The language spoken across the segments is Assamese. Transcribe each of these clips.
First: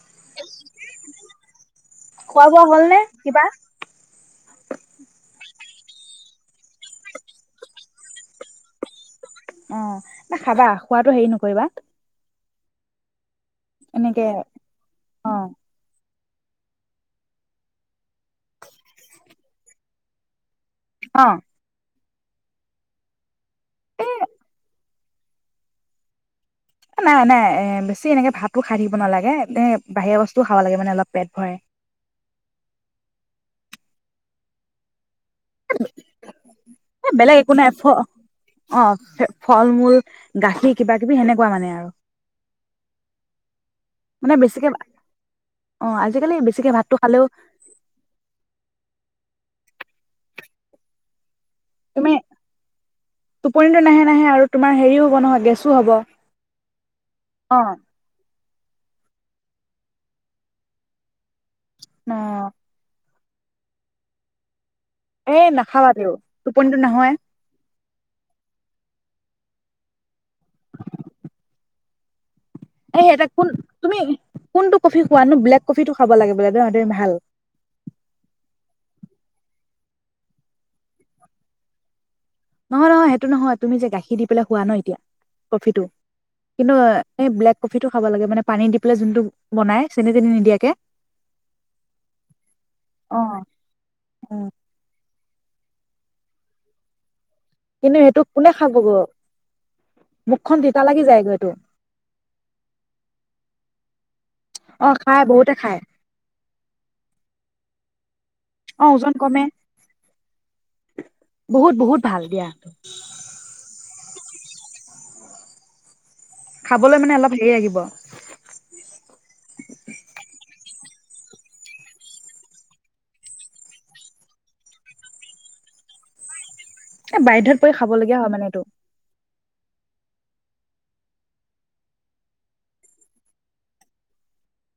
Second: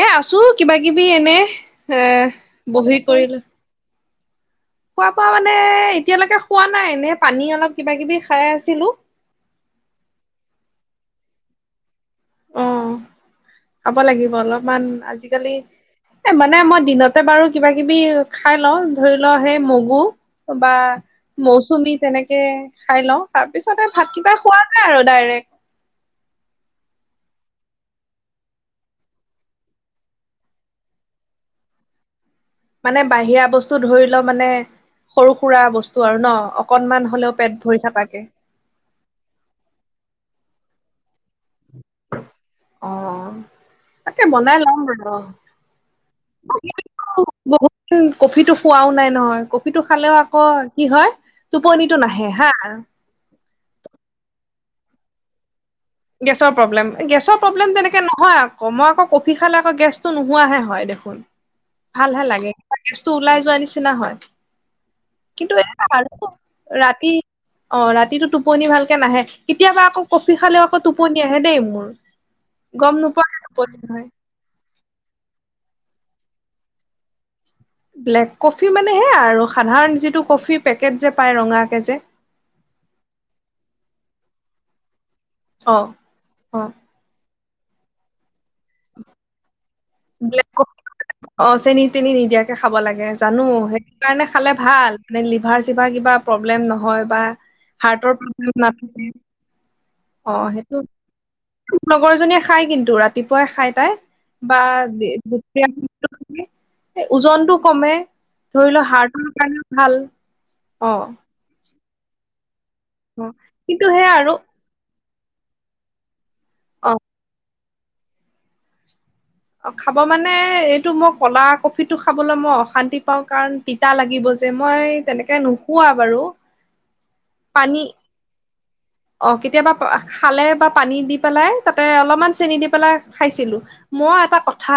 এ আছো কিবা কিবি এনে এ খোৱা বোৱা হল বহি নে কৰিলো কিবা খোৱা বোৱা মানে এতিয়ালৈকে খোৱা নাই এনে পানী অলপ কিবা কিবি খাই আছিলো অ না খাবা খোৱাতটো হেৰি নকৰিবা উম খাব এনেকে লাগিব অলপমান অ আজিকালি এ মানে মই দিনতে বাৰু কিবা কিবি খাই লওঁ ধৰি লওঁ সেই মগু। বা অ মৌচুমী তেনেক তে খাই লওঁ তাৰ পিছত এ ভাতকেইটা খোৱা নাই আৰু ডাইৰেক্ট। নাই, নাই এ বেছি এনেকে ভাতো খাই থাকিব নালাগে এ বাহিৰা বস্তুও খাব লাগে মানে অলপ পেট ভৰে। মানে বাহিৰা বস্তু ধৰি লওঁ মানে সৰু সুৰা বস্তু আৰু ন অকনমান হলেও বেলেগ পেট একো নাই ভৰি ফ' থকাকে অ', ফল-মূল গাখীৰ কিব কিবি সনেকুৱা মানে অৰ অ', তাকে মানে বনাই বেছিকে লম বাৰ অ আজিকালি বেছিকে ভাতটো খালেও বহুত ক'ফিটো খুৱাও নাই নহয় কফ ফিটো খালেও আকৌ কি হয় টোপনিটো তুমি, নাহে হা টোপনিটো নাহে, নাহে আৰু তোমাৰ হেৰিয়ো হ'ব নহয় গেছ গেছৰ প্ৰব্লেম, গেছৰ প্ৰব্লেম তেনেকে নহয়। মই আকৌ কফি খালে আকৌ গেছটো নোহোৱাহে হয়, দেখোন। অ ভালহে লাগে। টো ওলাই যোৱা নিচিনা হয়। এ কিন্তু নাখাবা তেও [unintelligible] টোপনিটো ৰাতি নহয় অ', ৰাত টো, টোপনি ভালকে নাহে, কেতিয়াবা আকৌ কফি খালেয়ো টোপনি আহে দেই মোৰ। গম নোপোৱাকে [unintelligible] টোপনি তুমি হয় কোনটো কফি খোৱানো? ব্লেক কফিতটো খাব লাগে বোলে [unintelligible] ভাল ব্লেক কফি মানে হেয়া আৰু সাধাৰণ যিটো কফি পেকেট যে, পায় ৰঙাকে যে নহয়, নহয় সেইটো নহয় তুমি যে, গাখীৰ দি পেলাই হোৱা ন এতিয়া অ কফিটো? অ কিন্তু এই ব্লেক কফিতো খাব লাগে মানে পানী দি পেলাই যোনটো বনাই চেনি তেনি ব্লেক নিদিয়াকে ক-অ', চেনি তেনি নিদিয়াকে খাব লাগে অ জানো সেইটো কাৰণে অ খালে ভাল মানে লিভাৰ চিভাৰ কিবা প্ৰব্লেম নহয় বা কিন্তু হাৰ্টৰ সেইটো কোনে প্ৰব্লেম খা ক'ব। নাথাকে অ', সেইটোক লগৰ জনীয়ে খাই কিন্তু ৰাতিপুৱাই খাই তাই। বা অ দুয় খাই বহুতে খাই ওজনটো কমে ধৰি অ লওঁ ওজন হাৰ্টৰ কমে কাৰণেও ভাল অ'। বহুত বহুত ভাল দিয়া। অ', কিন্তু সেয়া আৰু অ খাবলৈ মানে অলপ হেৰি লাগিব। [inaudible] অ খাব মানে এইটো মোক কলা কফিটো খাবলৈ মই অশান্তি পাওঁ কাৰণ তিতা লাগিব যে মই তেনেকে নোখোৱা বাৰু। এ বাধ্যত পৰি পানী খাব লগীয়া হয় মানে এইটো। অ কেতিয়াবা খালে বা পানী দি পেলাই তাতে অলপমান চেনি দি পেলাই খাইছিলো। মই এটা কথা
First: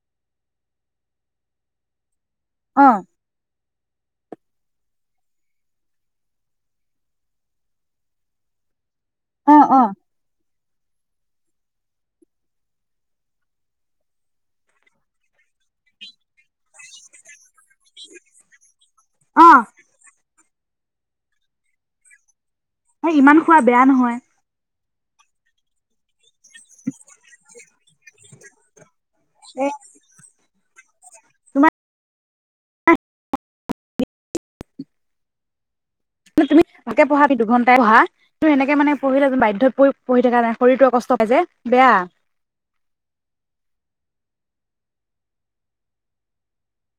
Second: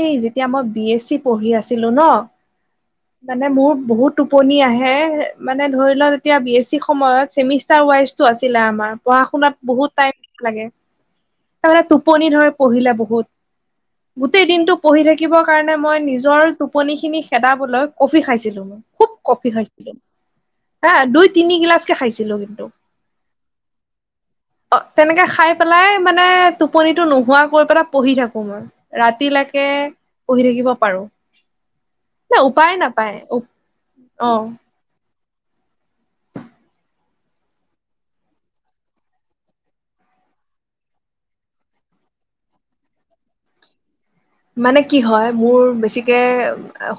এই যেতিয়া মই বি এছ চি পঢ়ি আছিলো ন, অ মানে মোৰ বহুত টোপনি আহে মানে ধৰি লওক এতিয়া বি এছ চিৰ সময়ত চেমিষ্টাৰ ৱাইজটো আছিলে আমাৰ পঢ়া অ শুনাত অ বহুত টাইম লাগে। তাতে টোপনি ধৰে পঢ়িলে বহুত। গোটেই দিনটো পঢ়ি থাকিবৰ কাৰণে মই নিজৰ টোপনি খিনি খেদাবলৈ কফি খাইছিলো মই খুব কফি খাইছিলো, হা দুই তিনি গিলাচকে খাইছিলো কিন্তু। হ ইমান খোৱা বেয়া নহয়। অ তেনেকে খাই পেলাই মানে টোপনিটো নোহোৱা কৰি পেলাই পঢ়ি থাকো মই। ৰাতিলৈকে এ পঢ়ি থাকিব পাৰো। তোমাৰ উপায় নাপায় অ তুমি তাকে পঢ়া দুঘন্টাই পঢ়া সেনেকে মানে পঢ়িলে বাধ্যত পঢ়ি থকা নাই শৰীৰটো কষ্ট পাই যে বেয়া। মানে কি হয় মোৰ বেছিকে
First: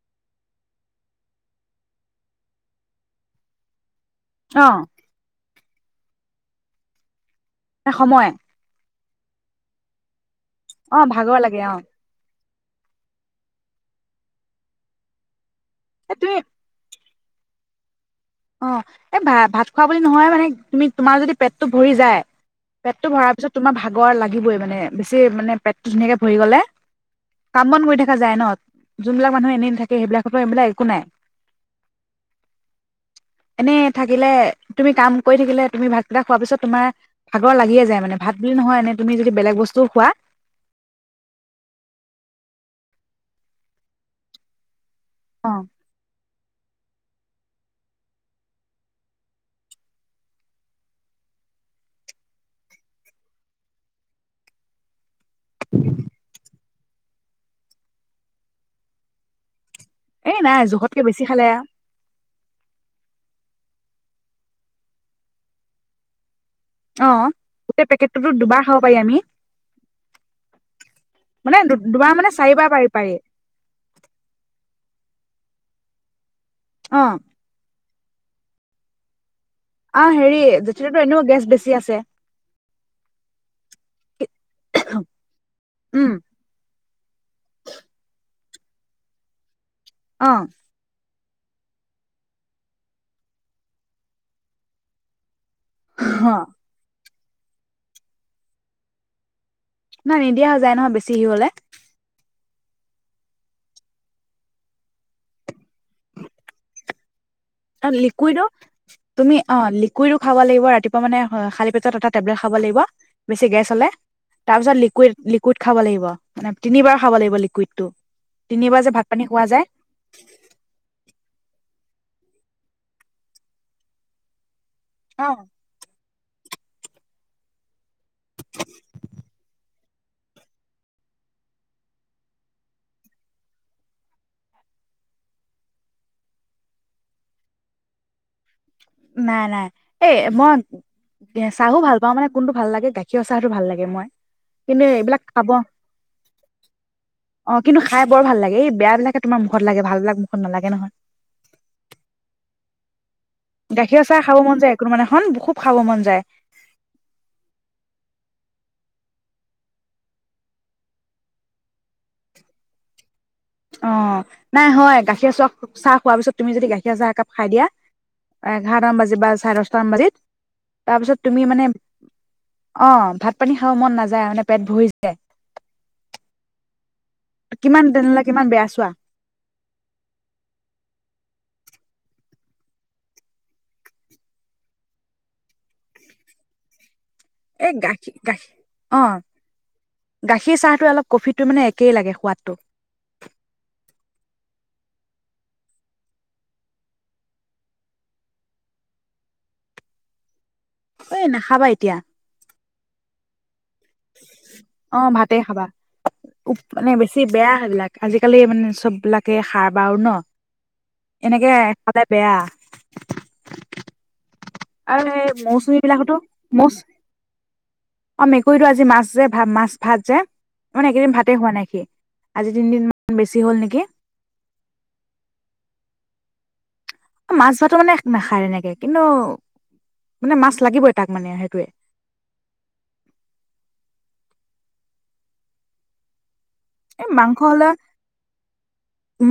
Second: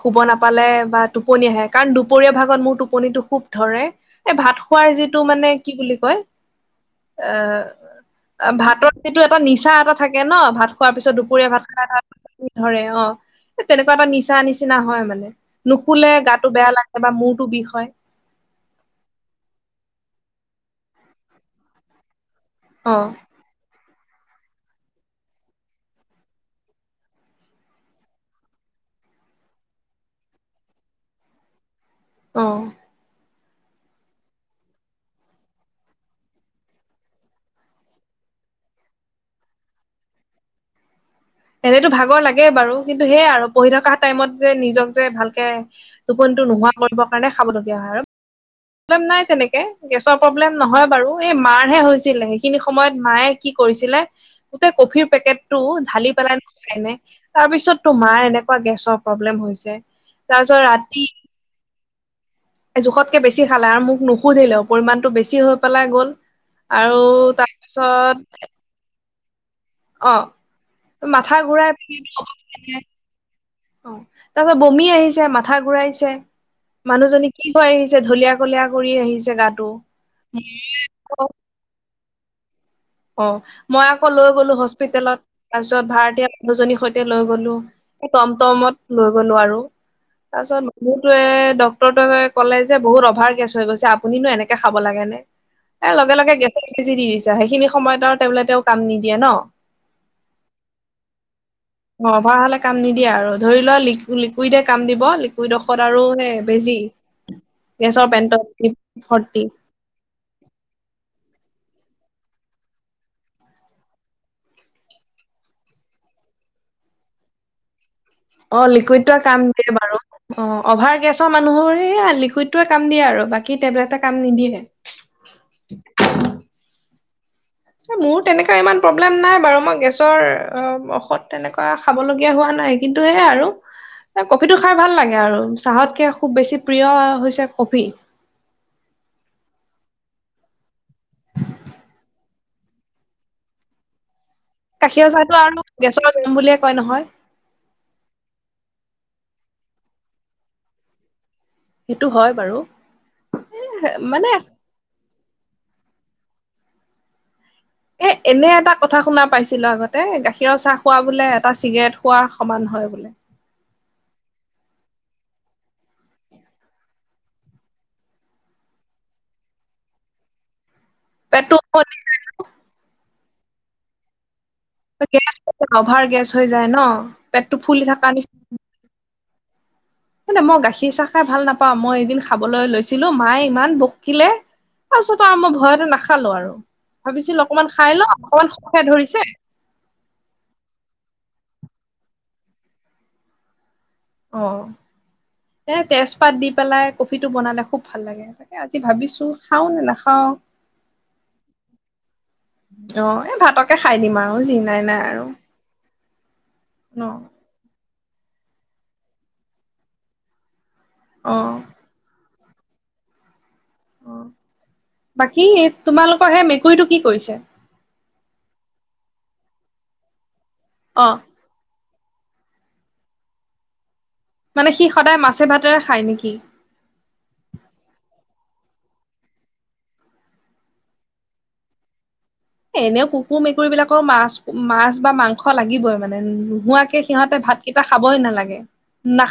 শুব নাপালে বা টোপনি আহে কাৰণ দুপৰীয়া ভাগত মোৰ টোপনিটো খুব ধৰে। এ ভাত অ খোৱাৰ যিটো মানে কি বুলি কয়। সময় এ ভাতত। সেইটো এটা নিচা এটা থাকে ন। ভাত খোৱাৰ অ পিছত ভাগৰ দুপৰীয়া লাগে ভাত অ খাই ধৰে অ তেনেকুৱা এটা নিচা নিচিনা হয় মানে। নুশুলে এ তুমি গাটো বেয়া লাগে বা মূৰ বিষ হয়। অ এই ভা ভাত খোৱা বুলি নহয় মানে তুমি তোমাৰ যদি পেটটো ভৰি যায়। অ পেটটো ভৰাৰ পিছত তোমাৰ ভাগ ভাগৰ লাগিবই মানে বেছি মানে পেটটো ধুনীয়াকে ভৰি গলে কাম বন কৰি থাককা যায় ন যোনবিলাক মানুহ এনেথাকে সেইবিলাকতো এইবিলাক একো নাই অ। এনেই থাকিলে তুমি কাম কৰি থাকিলে তুমি ভাতকেইটা খোৱা পিছত তোমাৰ ভাগৰ লাগিয়ে যায় মানে ভাত বুলি নহয় এনে তুমি যদি বেলেগ বস্তু খোৱা, এনেতো ভাগৰ লাগে বাৰু কিন্তু সেইয়াই আৰু পঢ়ি থকা টাইমত যে নিজক যে ভালকে অ টোপনিটো নোহোৱা কৰিব কাৰণে খাবলগীয়া হয় আৰু প্ৰ্লেম নাই তেনেকে গেছৰ প্ৰব্লেম নহয় বাৰু এই মাৰহে হৈছিলে সেইখিনি সময়ত মায়ে কি কৰিছিলে গোটেই কফিৰ পেকেট ভালি তাৰ পিছত তোমাৰ এনেকুৱা গেছৰ প্ৰব্লেম হৈছে এই নাই তাৰপিছত জোখতকে ৰাতি বেছি খালে জোখতকে বেছি বেছি খালে আৰু মোক নুসুধিলেও পৰিমাণতটো বেছি হৈ পেলাই গ'ল আৰু অ গোটেই তাৰপিছত পেকেটটোতো দুবাৰ খাব পাৰি আমি অ মাথা মানে ঘুৰাই দুবাৰ প মানে চাৰিবাৰ পাৰি পাৰি অ তাৰপাছত বমি আহিছে মাথা ঘূৰাইছে অ মানুহজনী কি ভ আহিছে ঢলিয় কলিয় কৰি আহিছে গাত আহ হেৰি জেঠিৰ এনেও গেছ বেছি আছে অ মই আকৌ লৈ গলো হস্পিতেলত তাৰপিছত উম ভাৰতীয় মানুহজনীৰ সৈতে লৈ গলো মত লৈ গলো আৰু অ তাৰছত ম য়ে ডক্তৰতোয়ে ক'লে যে বহুত অভাৰ গেছ হৈ গৈছে আপুনো এনেকে খাব লাগে নে এ লগে লগে গেছত সিচি দি দিছে সেইখিনি সময়ত আৰু তেওঁলে তেওঁ কাম নিদিয়ে ন নাই নিদিয়া হৈ যায় নহয় বেছি হি হলে অ অভাৰ হলে কাম নিদিয়ে আৰু ধৰি লোৱা ল লিকুইডে কাম দিব লিকুইড ঔষধ আৰু হে বেজি অ গেছৰ পেণ্টত লিকুইডো তুমি ভৰ্তি অ লিকুইডো খাব লাগিব ৰাতিপুৱা মানে খালি পা পিছত এটা টেবলেট খাব লাগিব বেছি গেছ হ'লে তাৰ পিছত লিকুইড লিকুইড খাব লাগিব মানে তিনিবাৰ খাব লাগিব লিকুইড টো অ লিকুইড কাম দিয়ে বাৰু অ অভাৰ গেছৰ মানুহৰ এই লিকুইড কাম দিয়ে আৰু বাকী টেবলেটে কাম নিদিয়ে অ মোৰ তেনেককাা ইমান প্ৰব্লেম নাই বাৰু মই ঔষধ তেনেকুৱা খাবলগীয়া হোৱা নাই কিন্তু সেয়াই আৰু কফিটো খাই ভাল লাগে আৰু চাহতকে খুব বেছি প্ৰিয় হৈছে কফি নাই নাই এ মই চাহো ভাল পাওঁ মানে কোনটো ভাল লাগে গাখীৰ চাহতটো ভাল লাগে মই কিন্তু গাখীৰ এইবিলাক চাহটো খাব আৰু গেছৰ জাম বুলিয়ে কয় নহয় অ কিন্তু খাই বৰ ভাল লাগে এই বেয়া বিলাক তোমাৰ মুখত লাগে ভাল বিিলাক মুখত নালাগে নহয় সেইটো হয় বাৰু গাখীৰ চাহ মানে খাব মন যায় একো মানে হন খুব খাব মন যায় এ এনে এটা কথা শুনা পাইছিলো আগতে গাখীৰৰ চাহ খোৱা বোলে এটা চিগাৰেট খোৱা সমান হয় বোলে অ নাই হয় গাখীৰ চাহ চাহ খোৱাৰ পিছত তুমি যদি গাখীৰ চাহ একাপ খাই দিয়া এঘাৰটামান বাজি বা চাৰে দহটামান বাজিিত তাৰপিছত তুমি মানে পেটটো অ ভাত পান খও মন নযায় মানে পেট ভৰি যায় গেছ অভাৰ গেছ হৈ যায় ন পেটটো ফুলি কিমান তেনেহ'লে কিমান বেয়া চোৱা এে মই গাখীৰ চাহ খাই ভাল নাপাওঁ মই এদিন খাবলৈ লৈছিলো মায়ে ইমান বকিলে তাৰপিছতো আৰু মই ভয়টোো নাখালো আৰু ভাবিছিলো অকমান এই খাই লওঁ গাখীৰ গাখীৰ অকমান খ খাই অ ধৰিছে। টো মানে একেই লাগে সোৱাদটো। অহ ', এ তেজপাত দি পেলাই কফিটো বনালে খুব ভাল লাগে তাকে আজি ভাবিছো খাও নে নাখাও। এ নাখাবা এতিয়া। ফ অহ ', ভাতে খাবা মানে ন বেছি বেয়া সেইবিলাক। আজিকালি মানে চব বিলাকে সাৰ বও ন। অ এনেকে খালে বেয়া। অহ আৰু ', সেই বাকী মৌচুমী তোমালোকৰ সেই মেকুৰীটো কি কৰিছে। অহ ', মেকুৰীটো আজি মাছ যে ভ মাছ ভাত যে। মানে অ একেইদিন ভাতে হোৱা নাই সি। আজি তিনিদিনমানান বেছি হ'ল নেকি? মানে সি সদায় মাছে ভাতেৰে খায় নেকি? মাছ ধৰাটো মানে নাখায় তেনেকে কিন্তু মানে মাছ লাগিবই তাক মানে সেইটোৱে। এনেও কুকুৰ মেকুৰী বিলাকৰ মাছ - মাছ বা মাংস লাগিবই মানে। নোৱাকে এই মাংস সিহঁতে হলে ভাতকেইটা খাবই নালাগে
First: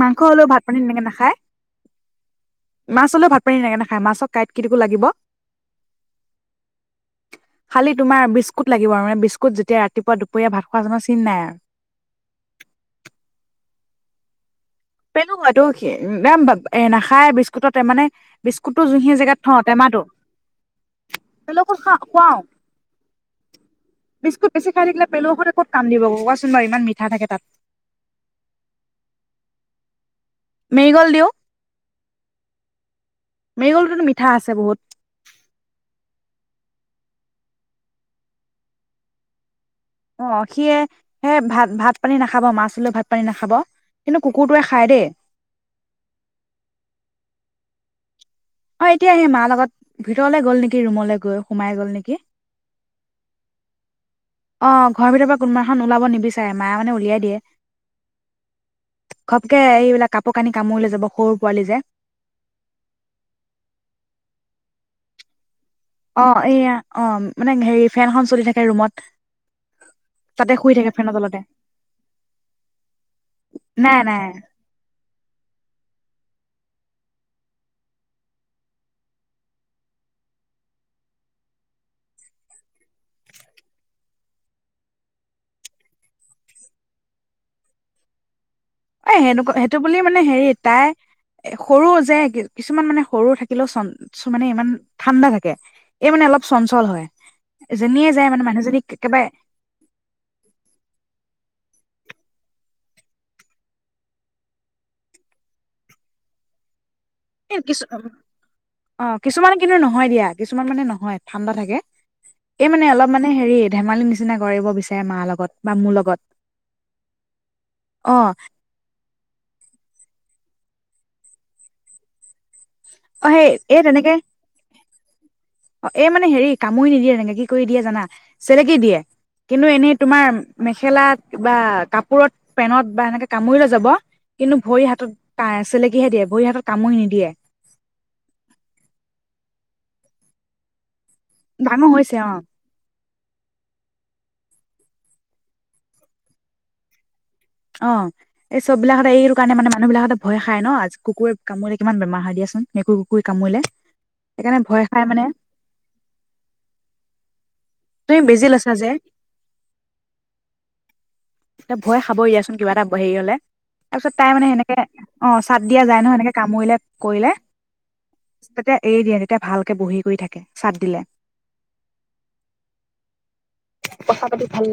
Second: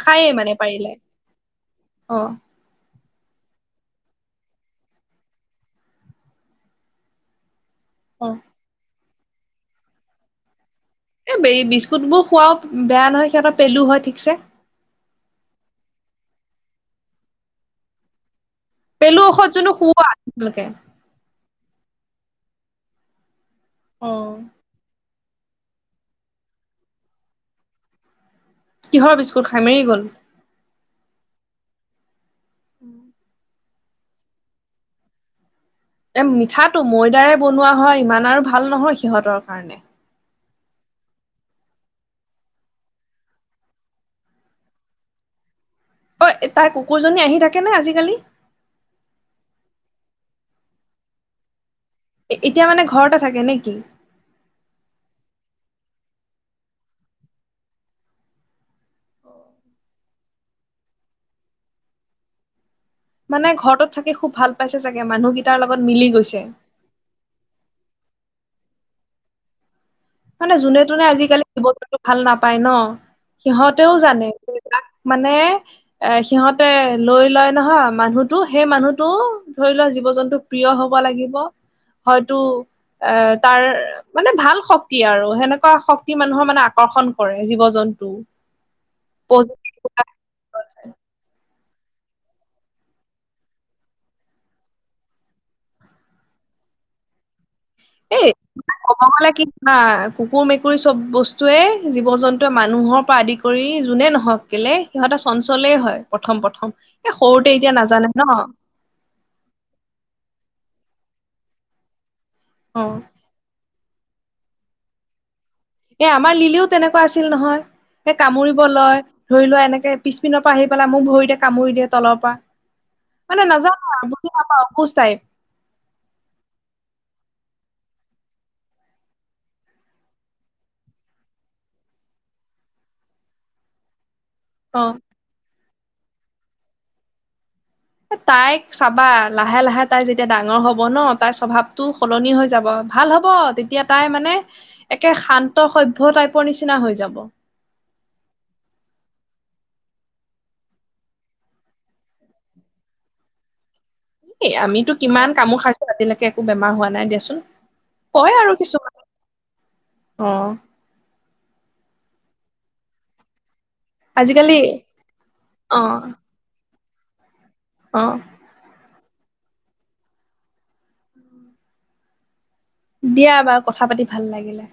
মাংস হলেও মানে ভাত পানী পাৰিলে। তেনেকে নাখায় অহ ', হে মাছক কাঁইট কিটো লাগিব। খালি তোমাৰ অ বিস্কট লাগিব আৰু ম। স্কত যেতিয়া ৰাতিপুৱ দুপৰীয়া ভ এই বে বিস্কুট বোৰ খুৱওক। বেয়া নহয় সিহঁতৰ পেলু হয় ঠিকছে। পেলু হয়তো একদম এ নাখায় বিস্কুটতে মানে বিস্কুটটো যোনখিনি পেলু জেগাত থওঁ ঔষধজননো শুৱা আপোনালোকে? অ খা খোৱাও। অ বিস্কুট ক খাই থকিল। পেলুৰ সতে ক'ত কাম দিব কোৱাচোন বাৰু ইমান মিঠা থাকে তাত। কিহৰ বিস্কুট খাই মেৰিগল্ড। মৰিগল দিওঁ। উম', মেগলটোতো মিঠা আছে বহুত। এ মিঠাটো ময়দাৰে বনোৱা হয় ইমান আৰু ভাল নহয় সিহঁতৰ কাৰণে। অহ ', সি সেই ভাত ভাত পানী নাখাব মাছৈ ভাত পানী নাখাব কিন্তু কুকুৰটোৱে খায় দেই। অহ ', তাই কুকুৰজনী আহি থাকে নে আজিকালি? অহ ', এতিয়া সি মাৰ লগত ভিতৰলে গ'ল নেকি ৰুমলৈ গৈ সোমাই গ'ল নেকি? এতিয়া মানে ঘৰতে থাকে নে কি? অহ ', ঘৰৰ ভিতৰ পৰা কোনোবা এখন ওলাব নিবিচাৰে মায় মানে উলিয়াই দিয়ে ঘপকে এইবিলাক কাপোৰ কানি কামুৰিলে যাব সৰু পোৱালি যে। মানে ঘৰটোত থাকে খুব ভাল পাইছে চাগে মানুহকেই অ', এয়া অ', মানে হেৰি ফেনখন চলি থাকে ৰুমত। তাতে মানে শুই যোনে থাকে তোনে ফেনৰ তলতে আজিকালি জীৱ জন্তু ভাল নাপায় ন' সিহঁতেও নাই নাই জানোক মানে এ সিহঁত তে লৈ লয় নহয় মানুহতো সেই মানুহটো ধৰি লোৱা জীৱ-জন্তু প্ৰিয় হ'ব লাগিব হয়তো এ তাৰ মানে ভাল শক্ত শক্তি আৰু সেনেকুৱা শক্তি মানুহৰ মানে আকৰ্ষণ কৰে জীৱ-জন্তু। এ সেনে সেইটো বুলি মানে হেৰি তাই সৰু যে কিছুমান মানে সৰু থাকিলেও চ মানে ইমান ঠাণ্ডা থাকে এই মানে অলপ চঞ্চল হয়। যেনিয়ে এ যায় মানে মানুহজনী ক'ব একেবাৰে গ'লে কি আ, কুকুৰ মেকুৰী চব বস্তুৱে জীৱ-জন্তুৱে মানুহৰ পৰা আদি কৰি যোনে নহওক কেলে সিহঁতে চঞ্চলেই হয় প্ৰথম প্ৰথম সৰুতে এ এতিয়া কিছু নাজানে ন অ', কিছুমানে কিন্তু নহয় দিয়া কিছুমান মানে নহয়। নহয় ঠাণ্ডা থাকে। এই মানে অ অলপ মানে হেৰি ধেমালিৰ নিচিনা কৰিব বিচাৰে মাৰ লগত। বা মোৰ এ লগত আমাৰ লিলিও তেনেকুৱা আছিল নহয় অ এই কামুৰিব লয়। ধৰি লোৱা এনেকে পিছপিনৰ পৰা আহি পেলাই মোক ভৰিতে কামুৰি দিয়ে তলৰ পৰা। অ মানে সেই এই নাজানা তেনেকে বুজি নাপাওঁ অ', খোজ তাই। অ', এই মানে হেৰি কামুৰি নিদিয়ে তেনেকে কি কৰি দিয়ে জানা চেলেকে দিয়ে কিন্তু এনেই তোমাৰ মেখেলাত বা কাপোৰত পেনত বা এনেকে কামুৰি লৈ যাব। কিন্তু অ ভৰি হাতত কা ই ছেলেকী কিহে দিয়ে ভৰি হাতত কামুৰি নিদিয়ে। তাইক চাবা লাহে লাহে তাই যেতিয়া ডাঙৰ হ'ব ন। তাইৰ স্বভাৱটো ডাঙৰ হৈছে অ সলনি হৈ যাব। ভাল হ'ব তেতিয়া তাই মানে একে শান্ত সভ্য টাইপৰ নিচিনা হৈ যাব। অ', এই চব বিলাকতে এইটো কাৰণে মানে মানুহ বিলাকতে ভয় খায় ন' কুকুৰে কামুৰিলে কিমান বেমাৰ হয় দিয়াচোন মেকুৰ কুকুৰৰে কামুৰিলে। এই সেইকাৰণে ভয় আমিটো খাই মানে কিমান কামোৰ খাইছো ৰাতিলৈকে একো বেমাৰ হোৱা নাই দিয়াচোন। তুমি কয় বেজি আৰু লৈছা যে। কিছুমানে অ এতিয়া ভয়ে খাবই ইিয়াচোন কিবা এটা হেৰি হ'লে। তাৰ পিছত তাই মানে আজিকালি সেনেকে অ', চাদ দিয়া যাই ন' সেনেকে কামোৰিলে কৰিলে অ'। এই দিয়া তেতিয়া ভালকে বহি কৰি থাকিম চাদ দিলে। দিয়া বা, কথা পাতি ভাল লাগিলে।